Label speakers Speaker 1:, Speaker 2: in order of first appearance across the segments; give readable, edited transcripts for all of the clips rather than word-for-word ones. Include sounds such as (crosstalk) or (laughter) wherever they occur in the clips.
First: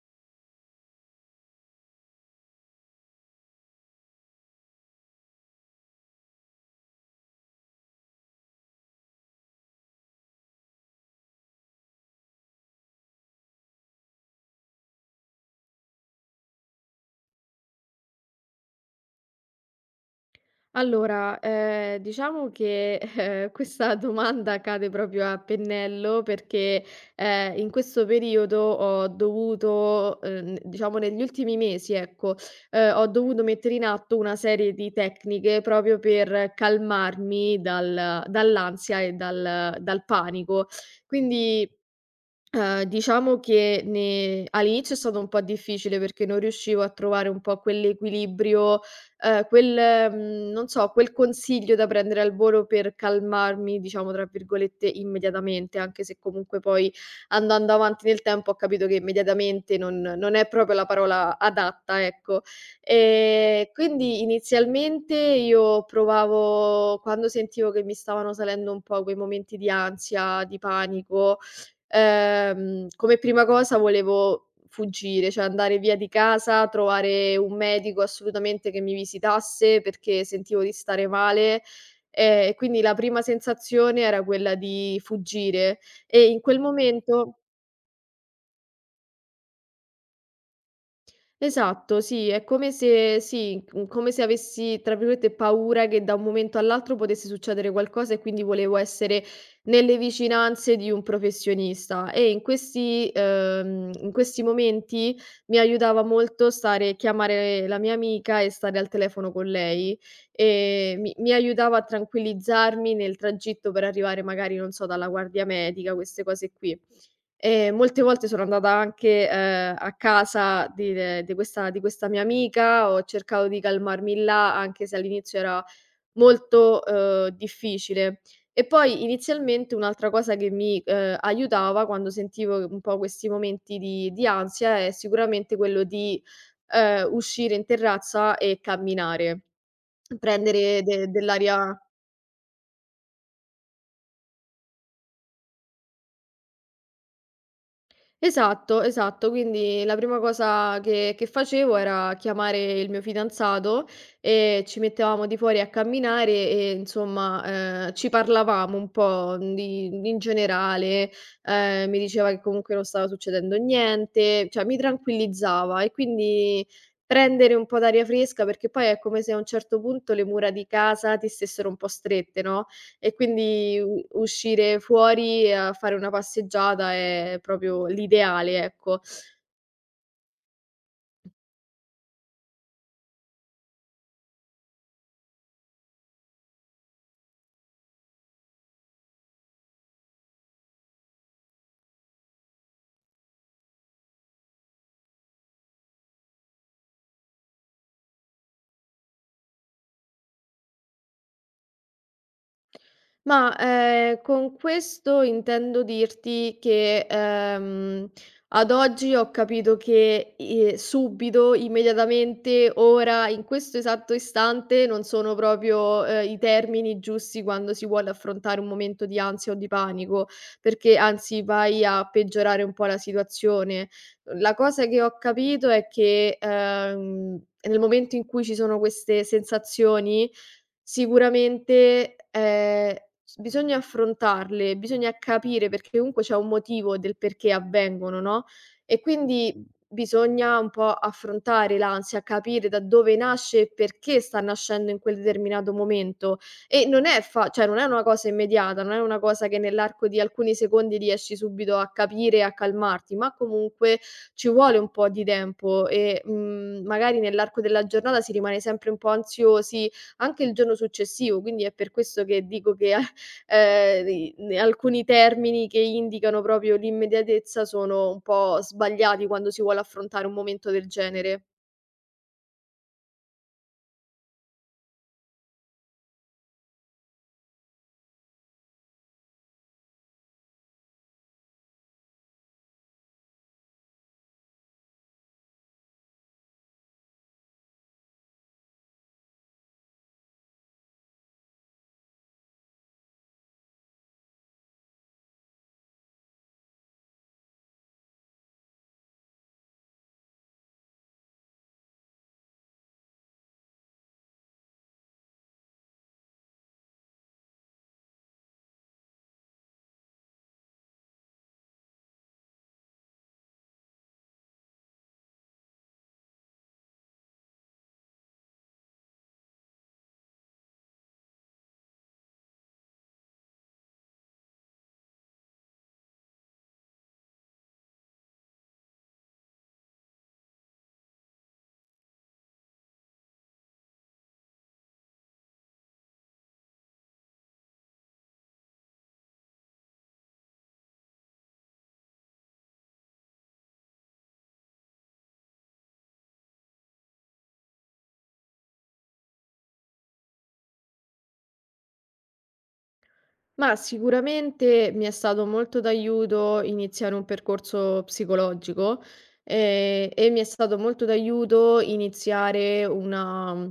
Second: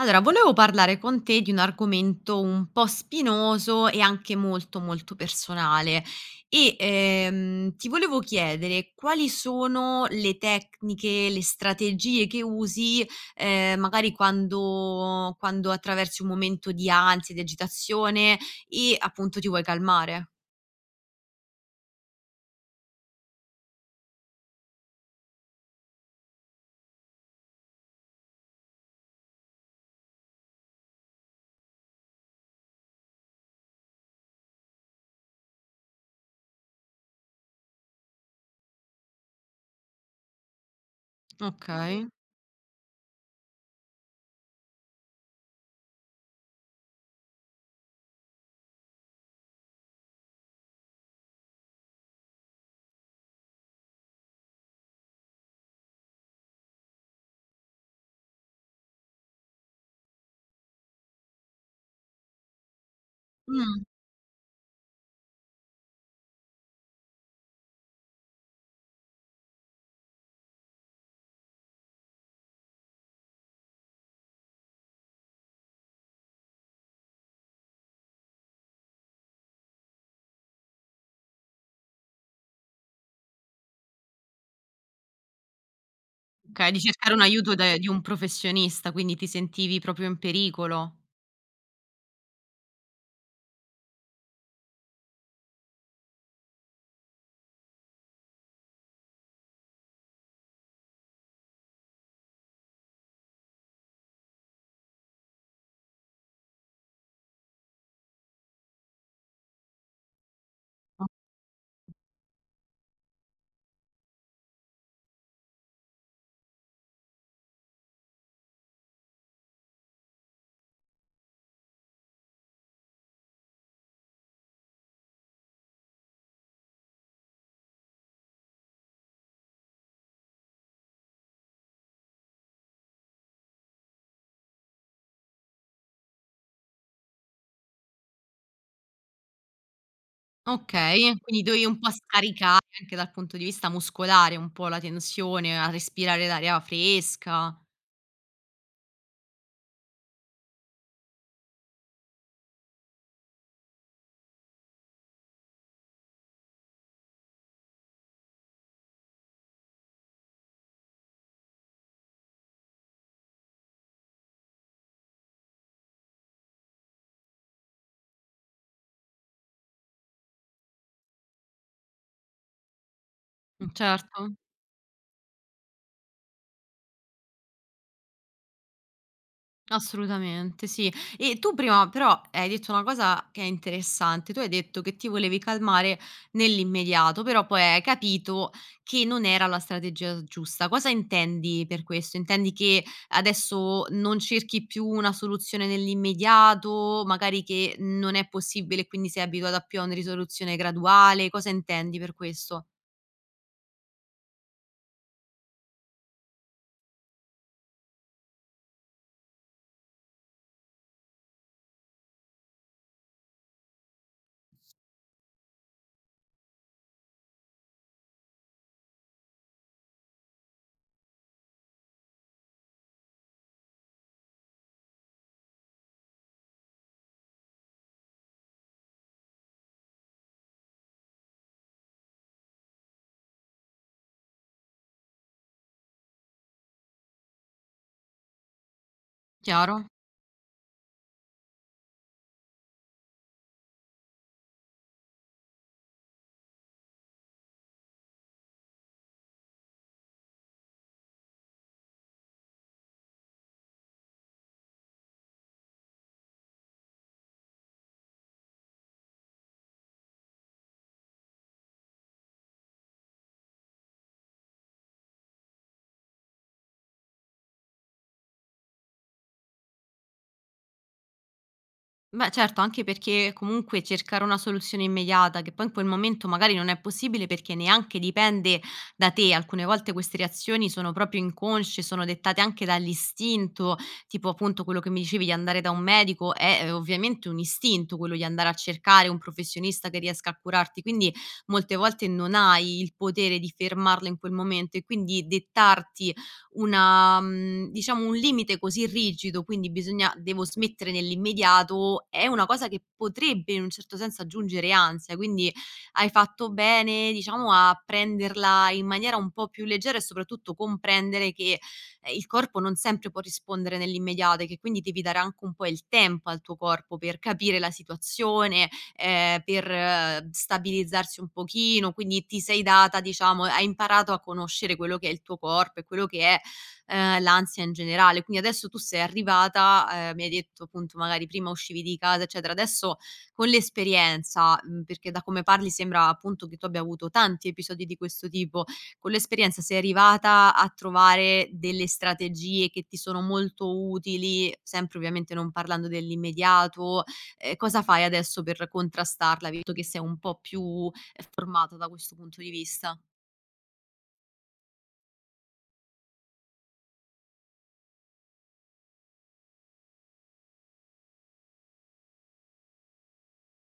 Speaker 1: Allora, volevo parlare con te di un argomento un po' spinoso e anche molto, molto personale e, ti volevo chiedere quali sono le tecniche, le strategie che usi, magari quando attraversi un momento di ansia, di agitazione e appunto ti vuoi calmare.
Speaker 2: Allora, diciamo che, questa domanda cade proprio a pennello perché, in questo periodo ho dovuto, diciamo negli ultimi mesi, ecco, ho dovuto mettere in atto una serie di tecniche proprio per calmarmi dall'ansia e dal panico. Quindi.
Speaker 1: Okay.
Speaker 2: Diciamo che ne all'inizio è stato un po' difficile perché non riuscivo a trovare un po' quell'equilibrio, quel non so, quel consiglio da prendere al volo per calmarmi, diciamo, tra virgolette, "immediatamente", anche se comunque poi andando avanti nel tempo ho capito che immediatamente non è proprio la parola adatta, ecco. Ehm,
Speaker 1: Mh.
Speaker 2: quindi inizialmente io provavo quando sentivo che mi stavano salendo un po' quei momenti di ansia, di panico. Come prima cosa volevo fuggire, cioè andare via di casa, trovare un medico assolutamente che mi visitasse perché sentivo di stare male, e quindi la prima sensazione era quella di fuggire e in quel
Speaker 1: Okay, di cercare un
Speaker 2: momento.
Speaker 1: aiuto de di un professionista, quindi ti sentivi proprio in pericolo.
Speaker 2: Esatto, sì, è come se sì, come se avessi, tra virgolette, "paura" che da un momento all'altro potesse succedere qualcosa e quindi volevo essere nelle vicinanze di un professionista e in questi momenti mi aiutava molto stare chiamare la mia amica e stare al telefono con lei, mi aiutava a tranquillizzarmi nel tragitto per arrivare magari, non so, dalla guardia medica, queste cose qui. Molte volte sono andata anche, a casa di questa mia amica, ho cercato di calmarmi là, anche se all'inizio era molto, difficile. E poi inizialmente un'altra cosa che mi, aiutava quando sentivo un po' questi momenti di ansia è sicuramente quello di, uscire in terrazza e camminare, prendere de
Speaker 1: Okay, quindi dovevi un
Speaker 2: dell'aria.
Speaker 1: po' scaricare anche dal punto di vista muscolare un po' la tensione, a respirare l'aria fresca.
Speaker 2: Esatto, esatto. Quindi la prima cosa che facevo era chiamare il mio fidanzato e ci mettevamo di fuori a camminare e insomma, ci parlavamo un po' di in generale, mi diceva che comunque non stava succedendo niente, cioè mi tranquillizzava e quindi prendere un po' d'aria fresca, perché poi è come se a un certo punto le mura di casa ti stessero un po' strette, no? E quindi u
Speaker 1: Certo.
Speaker 2: uscire fuori a fare una passeggiata è proprio l'ideale, ecco.
Speaker 1: Assolutamente, sì. E tu prima però hai detto una cosa che è interessante, tu hai detto che ti volevi calmare nell'immediato, però poi hai capito che non era la strategia giusta. Cosa intendi per questo? Intendi che adesso non cerchi più una soluzione nell'immediato, magari che non è possibile e quindi sei abituata più a una risoluzione graduale? Cosa intendi per questo?
Speaker 2: Ma, con questo intendo dirti che, ad oggi ho capito che, i subito, immediatamente, ora, in questo esatto istante, non sono proprio, i termini giusti quando si vuole affrontare un momento di ansia o di panico, perché anzi vai a peggiorare un po' la situazione. La cosa che ho capito è che, nel momento in cui ci sono queste sensazioni, sicuramente, s bisogna affrontarle, bisogna capire perché comunque c'è un motivo del perché avvengono, no, e quindi
Speaker 1: Chiaro?
Speaker 2: bisogna un po' affrontare l'ansia, capire da dove nasce e perché sta nascendo in quel determinato momento. E non è fa cioè non è una cosa immediata, non è una cosa che nell'arco di alcuni secondi riesci subito a capire e a calmarti, ma comunque ci vuole un po' di tempo e, magari nell'arco della giornata si rimane sempre un po' ansiosi, anche il giorno successivo, quindi è per questo che dico che (laughs) a i ne alcuni termini che indicano proprio l'immediatezza sono un po' sbagliati quando si vuole affrontare un momento del genere.
Speaker 1: Beh, certo, anche perché comunque cercare una soluzione immediata, che poi in quel momento magari non è possibile perché neanche dipende da te. Alcune volte queste reazioni sono proprio inconsce, sono dettate anche dall'istinto, tipo appunto quello che mi dicevi di andare da un medico, è ovviamente un istinto quello di andare a cercare un professionista che riesca a curarti, quindi molte volte non hai il potere di fermarlo in quel momento e quindi dettarti una diciamo un limite così rigido, quindi bisogna devo smettere nell'immediato, è una cosa che potrebbe in un certo senso aggiungere ansia, quindi hai fatto bene, diciamo, a prenderla in maniera un po' più leggera e soprattutto comprendere che, il corpo non sempre può rispondere nell'immediato e che quindi devi dare anche un po' il tempo al tuo corpo per capire la situazione, per stabilizzarsi un pochino, quindi ti sei data diciamo hai imparato a conoscere quello che è il tuo corpo e quello che è l'ansia in generale. Quindi adesso tu sei arrivata, mi hai detto appunto magari prima uscivi di casa eccetera, adesso con l'esperienza, perché da come parli sembra appunto che tu abbia avuto tanti episodi di questo tipo, con l'esperienza sei arrivata a trovare delle strategie che ti sono molto utili, sempre ovviamente non parlando dell'immediato, cosa fai adesso per contrastarla, visto che sei un po' più, formata da questo punto di vista?
Speaker 2: Ma sicuramente mi è stato molto d'aiuto iniziare un percorso psicologico, e mi è stato molto d'aiuto iniziare una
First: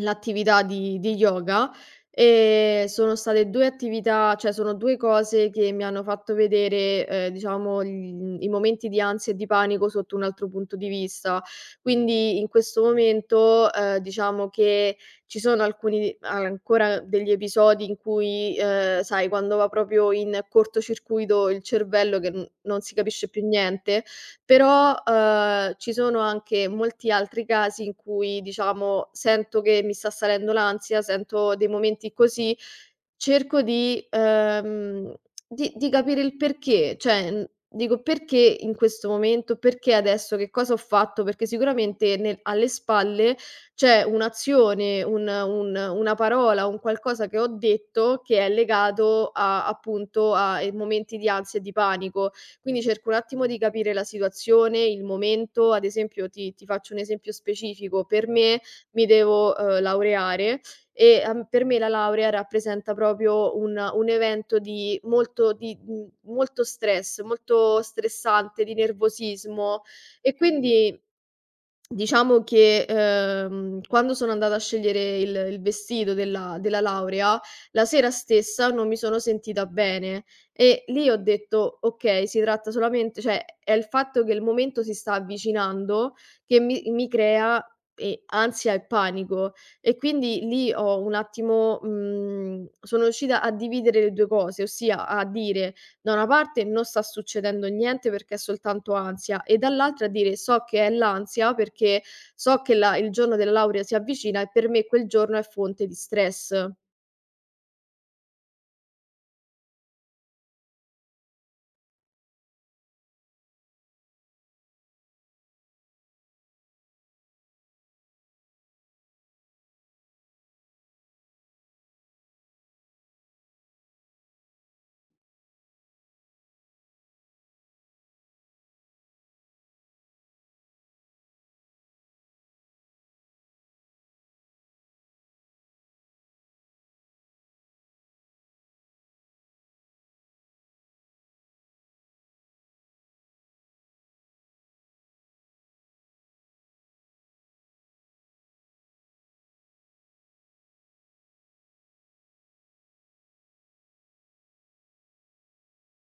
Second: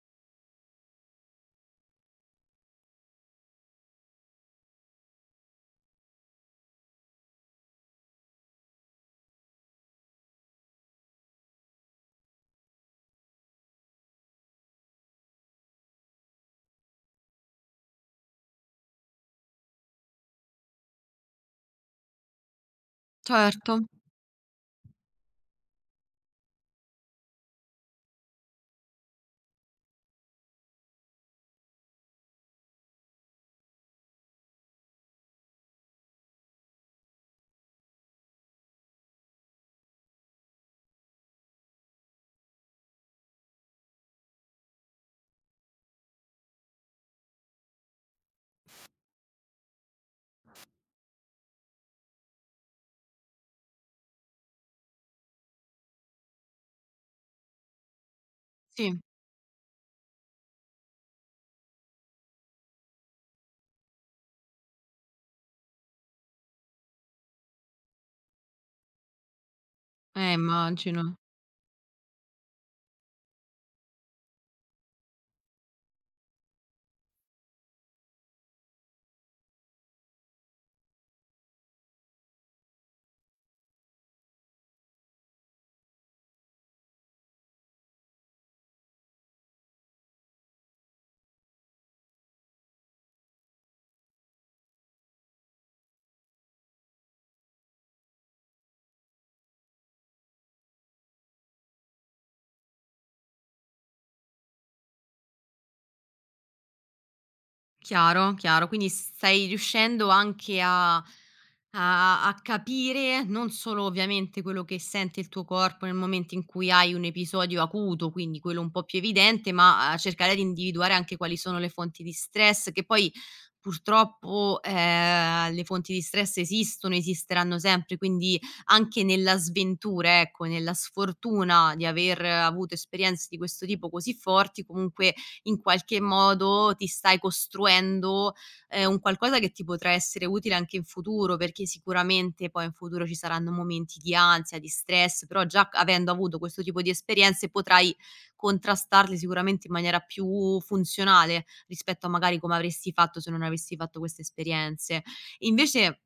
Speaker 2: L'attività di yoga. Sono state 2 attività cioè sono 2 cose che mi hanno fatto vedere, diciamo gl i momenti di ansia e di panico sotto un altro punto di vista. Quindi in questo momento, diciamo che ci sono alcuni ancora degli episodi in cui, sai quando va proprio in cortocircuito il cervello che n non si capisce più
Speaker 1: Certo,
Speaker 2: niente? Però, ci sono anche molti altri casi in cui, diciamo, sento che mi sta salendo l'ansia, sento dei momenti così, cerco di capire il perché, cioè, dico: "Perché in questo momento? Perché adesso? Che cosa ho fatto?" Perché sicuramente nel alle spalle c'è un'azione, un una parola, un qualcosa che ho detto che è legato a, appunto, momenti di ansia e di panico. Quindi cerco un attimo di capire la situazione, il momento. Ad esempio, ti faccio un esempio specifico: per me
Speaker 1: sì.
Speaker 2: mi devo, laureare e, per me la laurea rappresenta proprio un evento di molto stress, molto stressante, di nervosismo e quindi.
Speaker 1: Immagino.
Speaker 2: Diciamo che, quando sono andata a scegliere il vestito della laurea, la sera stessa non mi sono sentita bene e lì ho detto: "Okay, si tratta solamente cioè è il fatto che il momento si sta avvicinando che mi crea e ansia e panico". E quindi lì ho un attimo mhmm, sono riuscita a dividere le 2 cose, ossia a dire: da una parte non sta succedendo niente perché è soltanto ansia e dall'altra dire so che è l'ansia perché so che la il giorno della laurea si avvicina e per me quel giorno è fonte di stress.
Speaker 1: Chiaro, chiaro. Quindi stai riuscendo anche a capire non solo ovviamente quello che sente il tuo corpo nel momento in cui hai un episodio acuto, quindi quello un po' più evidente, ma a cercare di individuare anche quali sono le fonti di stress, che poi purtroppo, le fonti di stress esistono, esisteranno sempre, quindi anche nella sventura, ecco, nella sfortuna di aver avuto esperienze di questo tipo così forti, comunque in qualche modo ti stai costruendo, un qualcosa che ti potrà essere utile anche in futuro, perché sicuramente poi in futuro ci saranno momenti di ansia, di stress, però già avendo avuto questo tipo di esperienze potrai contrastarle sicuramente in maniera più funzionale rispetto a magari come avresti fatto se non avessi fatto queste esperienze. Invece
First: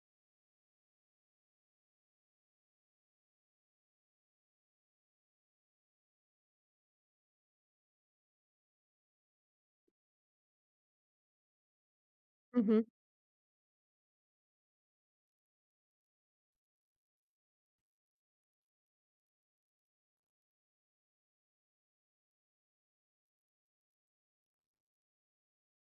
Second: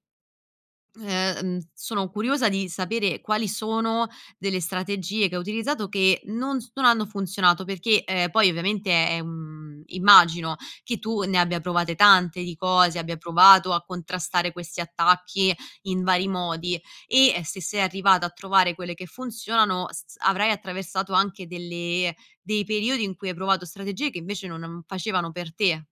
Speaker 1: Sono curiosa di sapere quali sono delle strategie che hai utilizzato che non hanno funzionato, perché, poi ovviamente è un immagino che tu ne abbia provate tante di cose, abbia provato a contrastare questi attacchi in vari modi e, se sei arrivata a trovare quelle che funzionano, s s avrai attraversato anche delle dei periodi in cui hai provato strategie che invece non facevano per te.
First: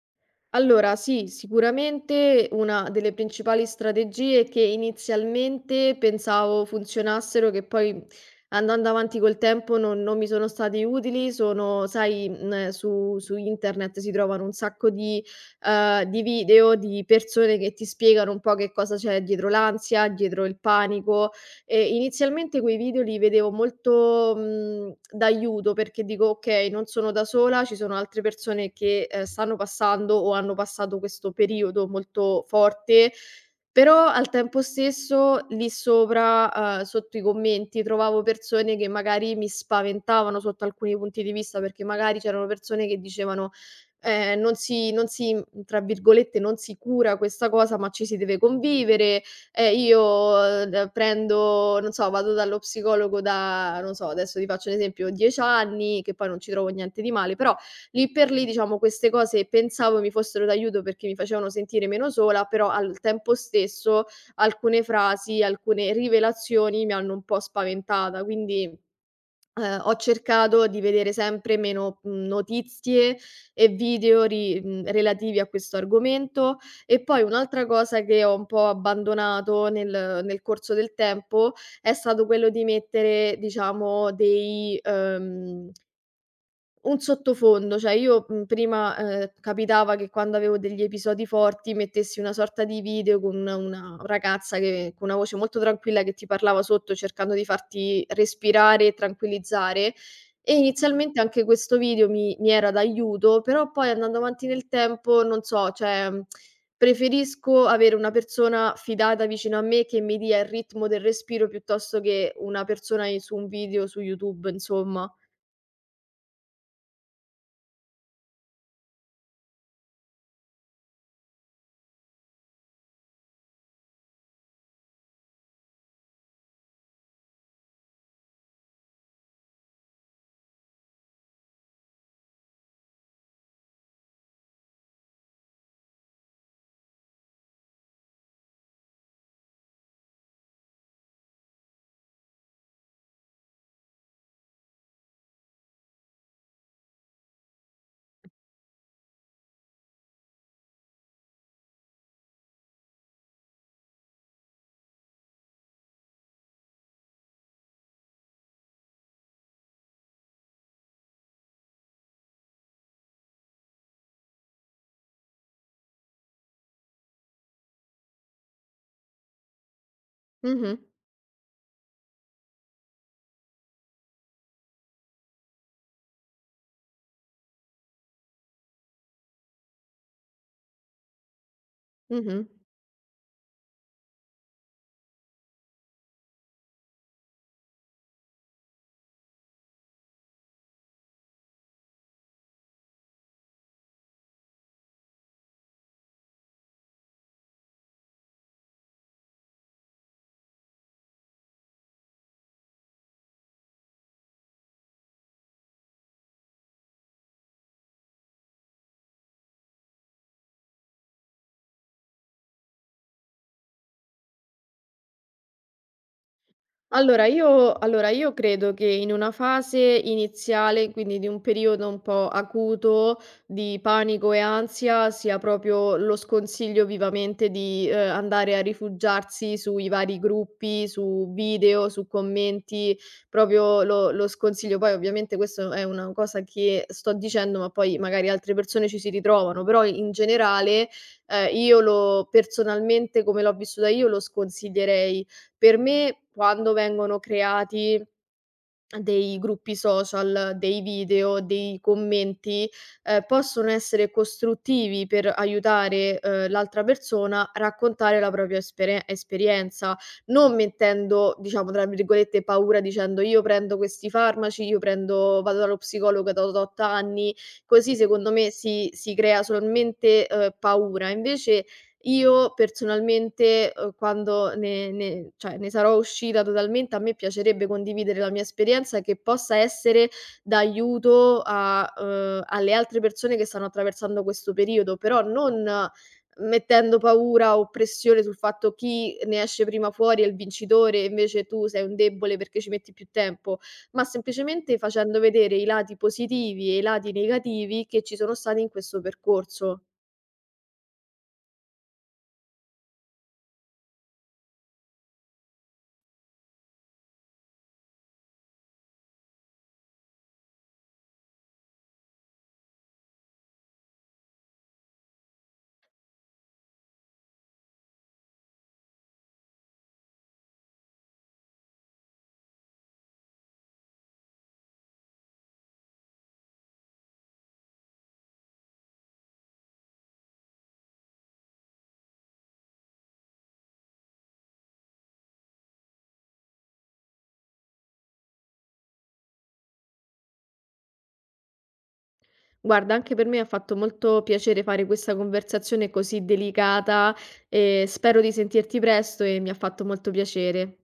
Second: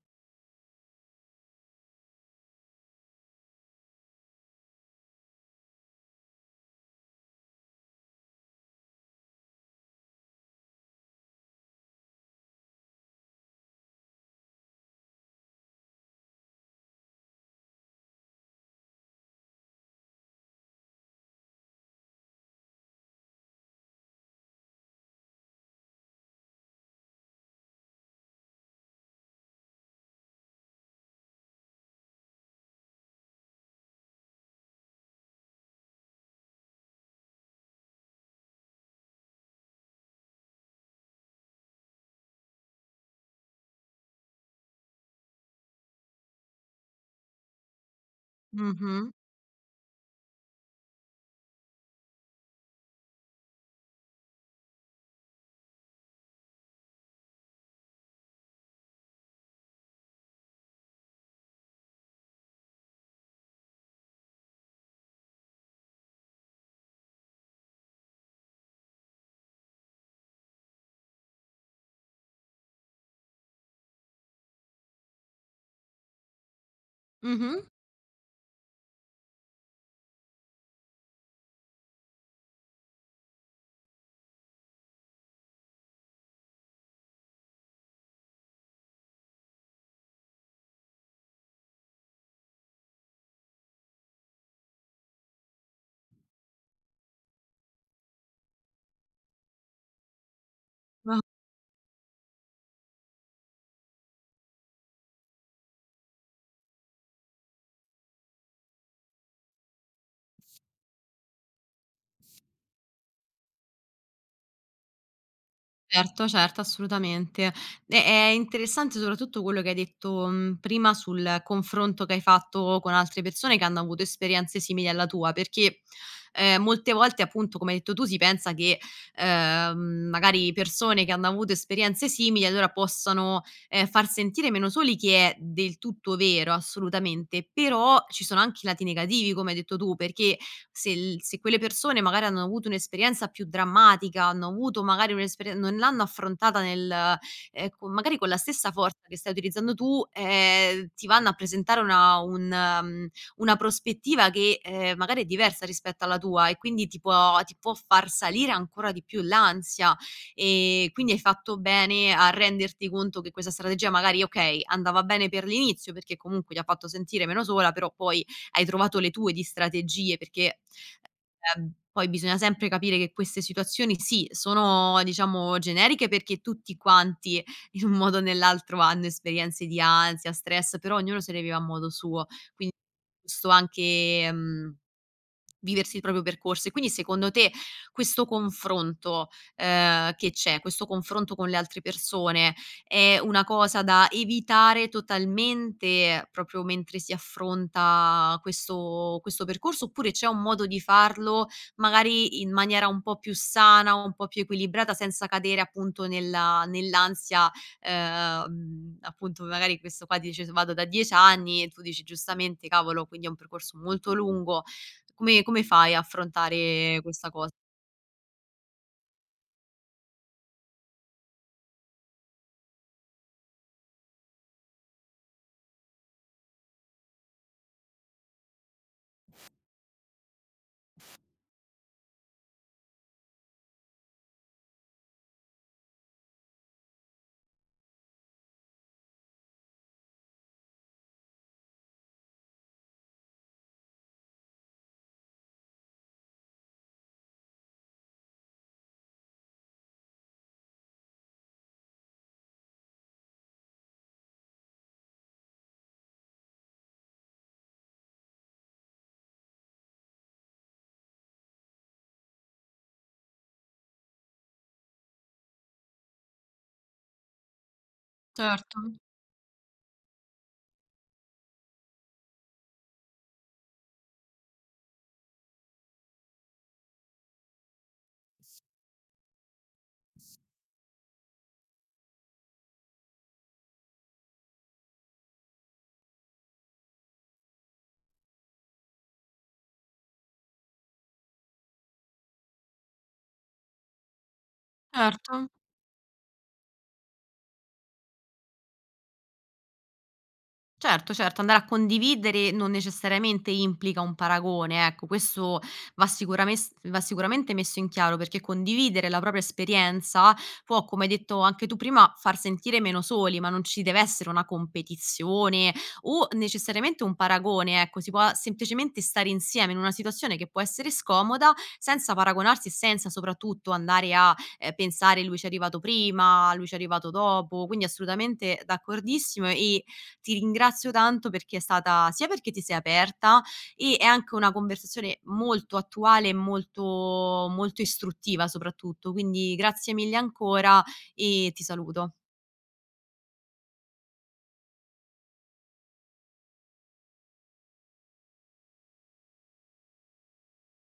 Speaker 2: Allora sì, sicuramente una delle principali strategie che inizialmente pensavo funzionassero, che poi andando avanti col tempo non mi sono stati utili, sono, sai, su internet si trovano un sacco di video di persone che ti spiegano un po' che cosa c'è dietro l'ansia, dietro il panico. Inizialmente quei video li vedevo molto, d'aiuto perché dico: "Okay, non sono da sola, ci sono altre persone che, stanno passando o hanno passato questo periodo molto forte", però al tempo stesso lì sopra, sotto i commenti trovavo persone che magari mi spaventavano sotto alcuni punti di vista, perché magari c'erano persone che dicevano: non si" tra virgolette, "non si cura questa cosa, ma ci si deve
Speaker 1: Mh-mh.
Speaker 2: convivere, io d prendo non so, vado dallo psicologo da non so, adesso ti faccio un esempio, 10 anni, che poi non ci trovo niente di male, però lì per lì, diciamo, queste cose pensavo mi fossero d'aiuto perché mi facevano sentire meno sola, però al tempo stesso alcune frasi, alcune rivelazioni mi hanno un po' spaventata, quindi ho cercato di vedere sempre meno, notizie e video relativi a questo argomento. E poi
Speaker 1: Mh-mh.
Speaker 2: un'altra cosa che ho un po' abbandonato nel corso del tempo, è stato quello di mettere, diciamo, un sottofondo, cioè io, prima, capitava che quando avevo degli episodi forti mettessi una sorta di video con una ragazza che con una voce molto tranquilla che ti parlava sotto cercando di farti respirare e tranquillizzare e inizialmente anche questo video mi era d'aiuto, però poi andando avanti nel tempo, non so, cioè, preferisco avere una persona fidata vicino a me che mi dia il ritmo del respiro piuttosto che una persona i su un video su YouTube, insomma.
Speaker 1: Certo, certo, assolutamente. E è interessante soprattutto quello che hai detto, prima sul confronto che hai fatto con altre persone che hanno avuto esperienze simili alla tua, perché, molte volte appunto, come hai detto tu, si pensa che, magari persone che hanno avuto esperienze simili allora possano, far sentire meno soli, che è del tutto vero, assolutamente, però ci sono anche i lati negativi, come hai detto tu, perché se quelle persone magari hanno avuto un'esperienza più drammatica, hanno avuto magari un'esperie non l'hanno affrontata nel co magari con la stessa forza che stai utilizzando tu, ti vanno a presentare una un una prospettiva che, magari è diversa rispetto alla tua e quindi ti può far salire ancora di più l'ansia. Quindi hai fatto bene a renderti conto che questa strategia magari, okay, andava bene per l'inizio perché comunque ti ha fatto sentire meno sola, però poi hai trovato le tue di strategie, perché,
Speaker 2: Mh-mh,
Speaker 1: poi bisogna sempre capire che queste situazioni sì, sono diciamo generiche perché tutti quanti in un modo o nell'altro hanno esperienze di ansia, stress, però ognuno se le vive a modo suo,
Speaker 2: mh-mh.
Speaker 1: quindi è giusto anche, viversi il proprio percorso. E quindi secondo te questo confronto, che c'è, questo confronto con le altre persone è una cosa da evitare totalmente proprio mentre si affronta questo percorso, oppure c'è un modo di farlo magari in maniera un po' più sana, un po' più equilibrata, senza cadere appunto nella nell'ansia, appunto magari questo qua dice: "S vado da 10 anni" e tu dici giustamente: "Cavolo, quindi è un percorso molto lungo." Come fai a affrontare
Speaker 2: Allora
Speaker 1: questa cosa?
Speaker 2: io allora io credo che in una fase iniziale, quindi di un periodo un po' acuto di panico e ansia, sia proprio lo sconsiglio vivamente di, andare a rifugiarsi sui vari gruppi, su video, su commenti, proprio lo sconsiglio. Poi ovviamente questo è una cosa che sto dicendo, ma poi magari altre persone ci si ritrovano, però in generale, io lo personalmente, come l'ho vissuta io, lo sconsiglierei per me quando vengono creati dei gruppi social, dei video, dei commenti, possono essere costruttivi per aiutare, l'altra persona a raccontare la propria espere esperienza, non mettendo, diciamo, tra virgolette, "paura" dicendo: "Io prendo questi farmaci, io prendo vado dallo psicologo da tot anni", così secondo me
Speaker 1: Certo,
Speaker 2: si crea solamente, paura. Invece io personalmente, quando ne ne cioè ne sarò uscita totalmente, a me piacerebbe condividere la mia esperienza che possa essere d'aiuto a alle altre persone che stanno attraversando questo periodo, però non mettendo paura o pressione sul fatto chi ne esce prima fuori è il vincitore e invece tu sei un debole perché ci metti più tempo, ma semplicemente facendo
Speaker 1: certo.
Speaker 2: vedere i lati positivi e i lati negativi che ci sono stati in questo percorso.
Speaker 1: Certo, certo, andare a condividere non necessariamente implica un paragone, ecco, questo va sicurames va sicuramente messo in chiaro, perché condividere la propria esperienza può, come hai detto anche tu prima, far sentire meno soli, ma non ci deve essere una competizione o necessariamente un paragone, ecco, si può semplicemente stare insieme in una situazione che può essere scomoda senza paragonarsi e senza soprattutto andare a, pensare: "Lui c'è arrivato prima, lui c'è arrivato dopo", quindi assolutamente d'accordissimo e ti ringrazio tanto perché è stata sia perché ti sei aperta e è anche una conversazione molto attuale e molto, molto istruttiva soprattutto. Quindi grazie mille ancora e ti saluto.
Speaker 2: Guarda, anche per me ha fatto molto piacere fare questa conversazione così delicata e spero di sentirti presto e mi ha fatto molto piacere.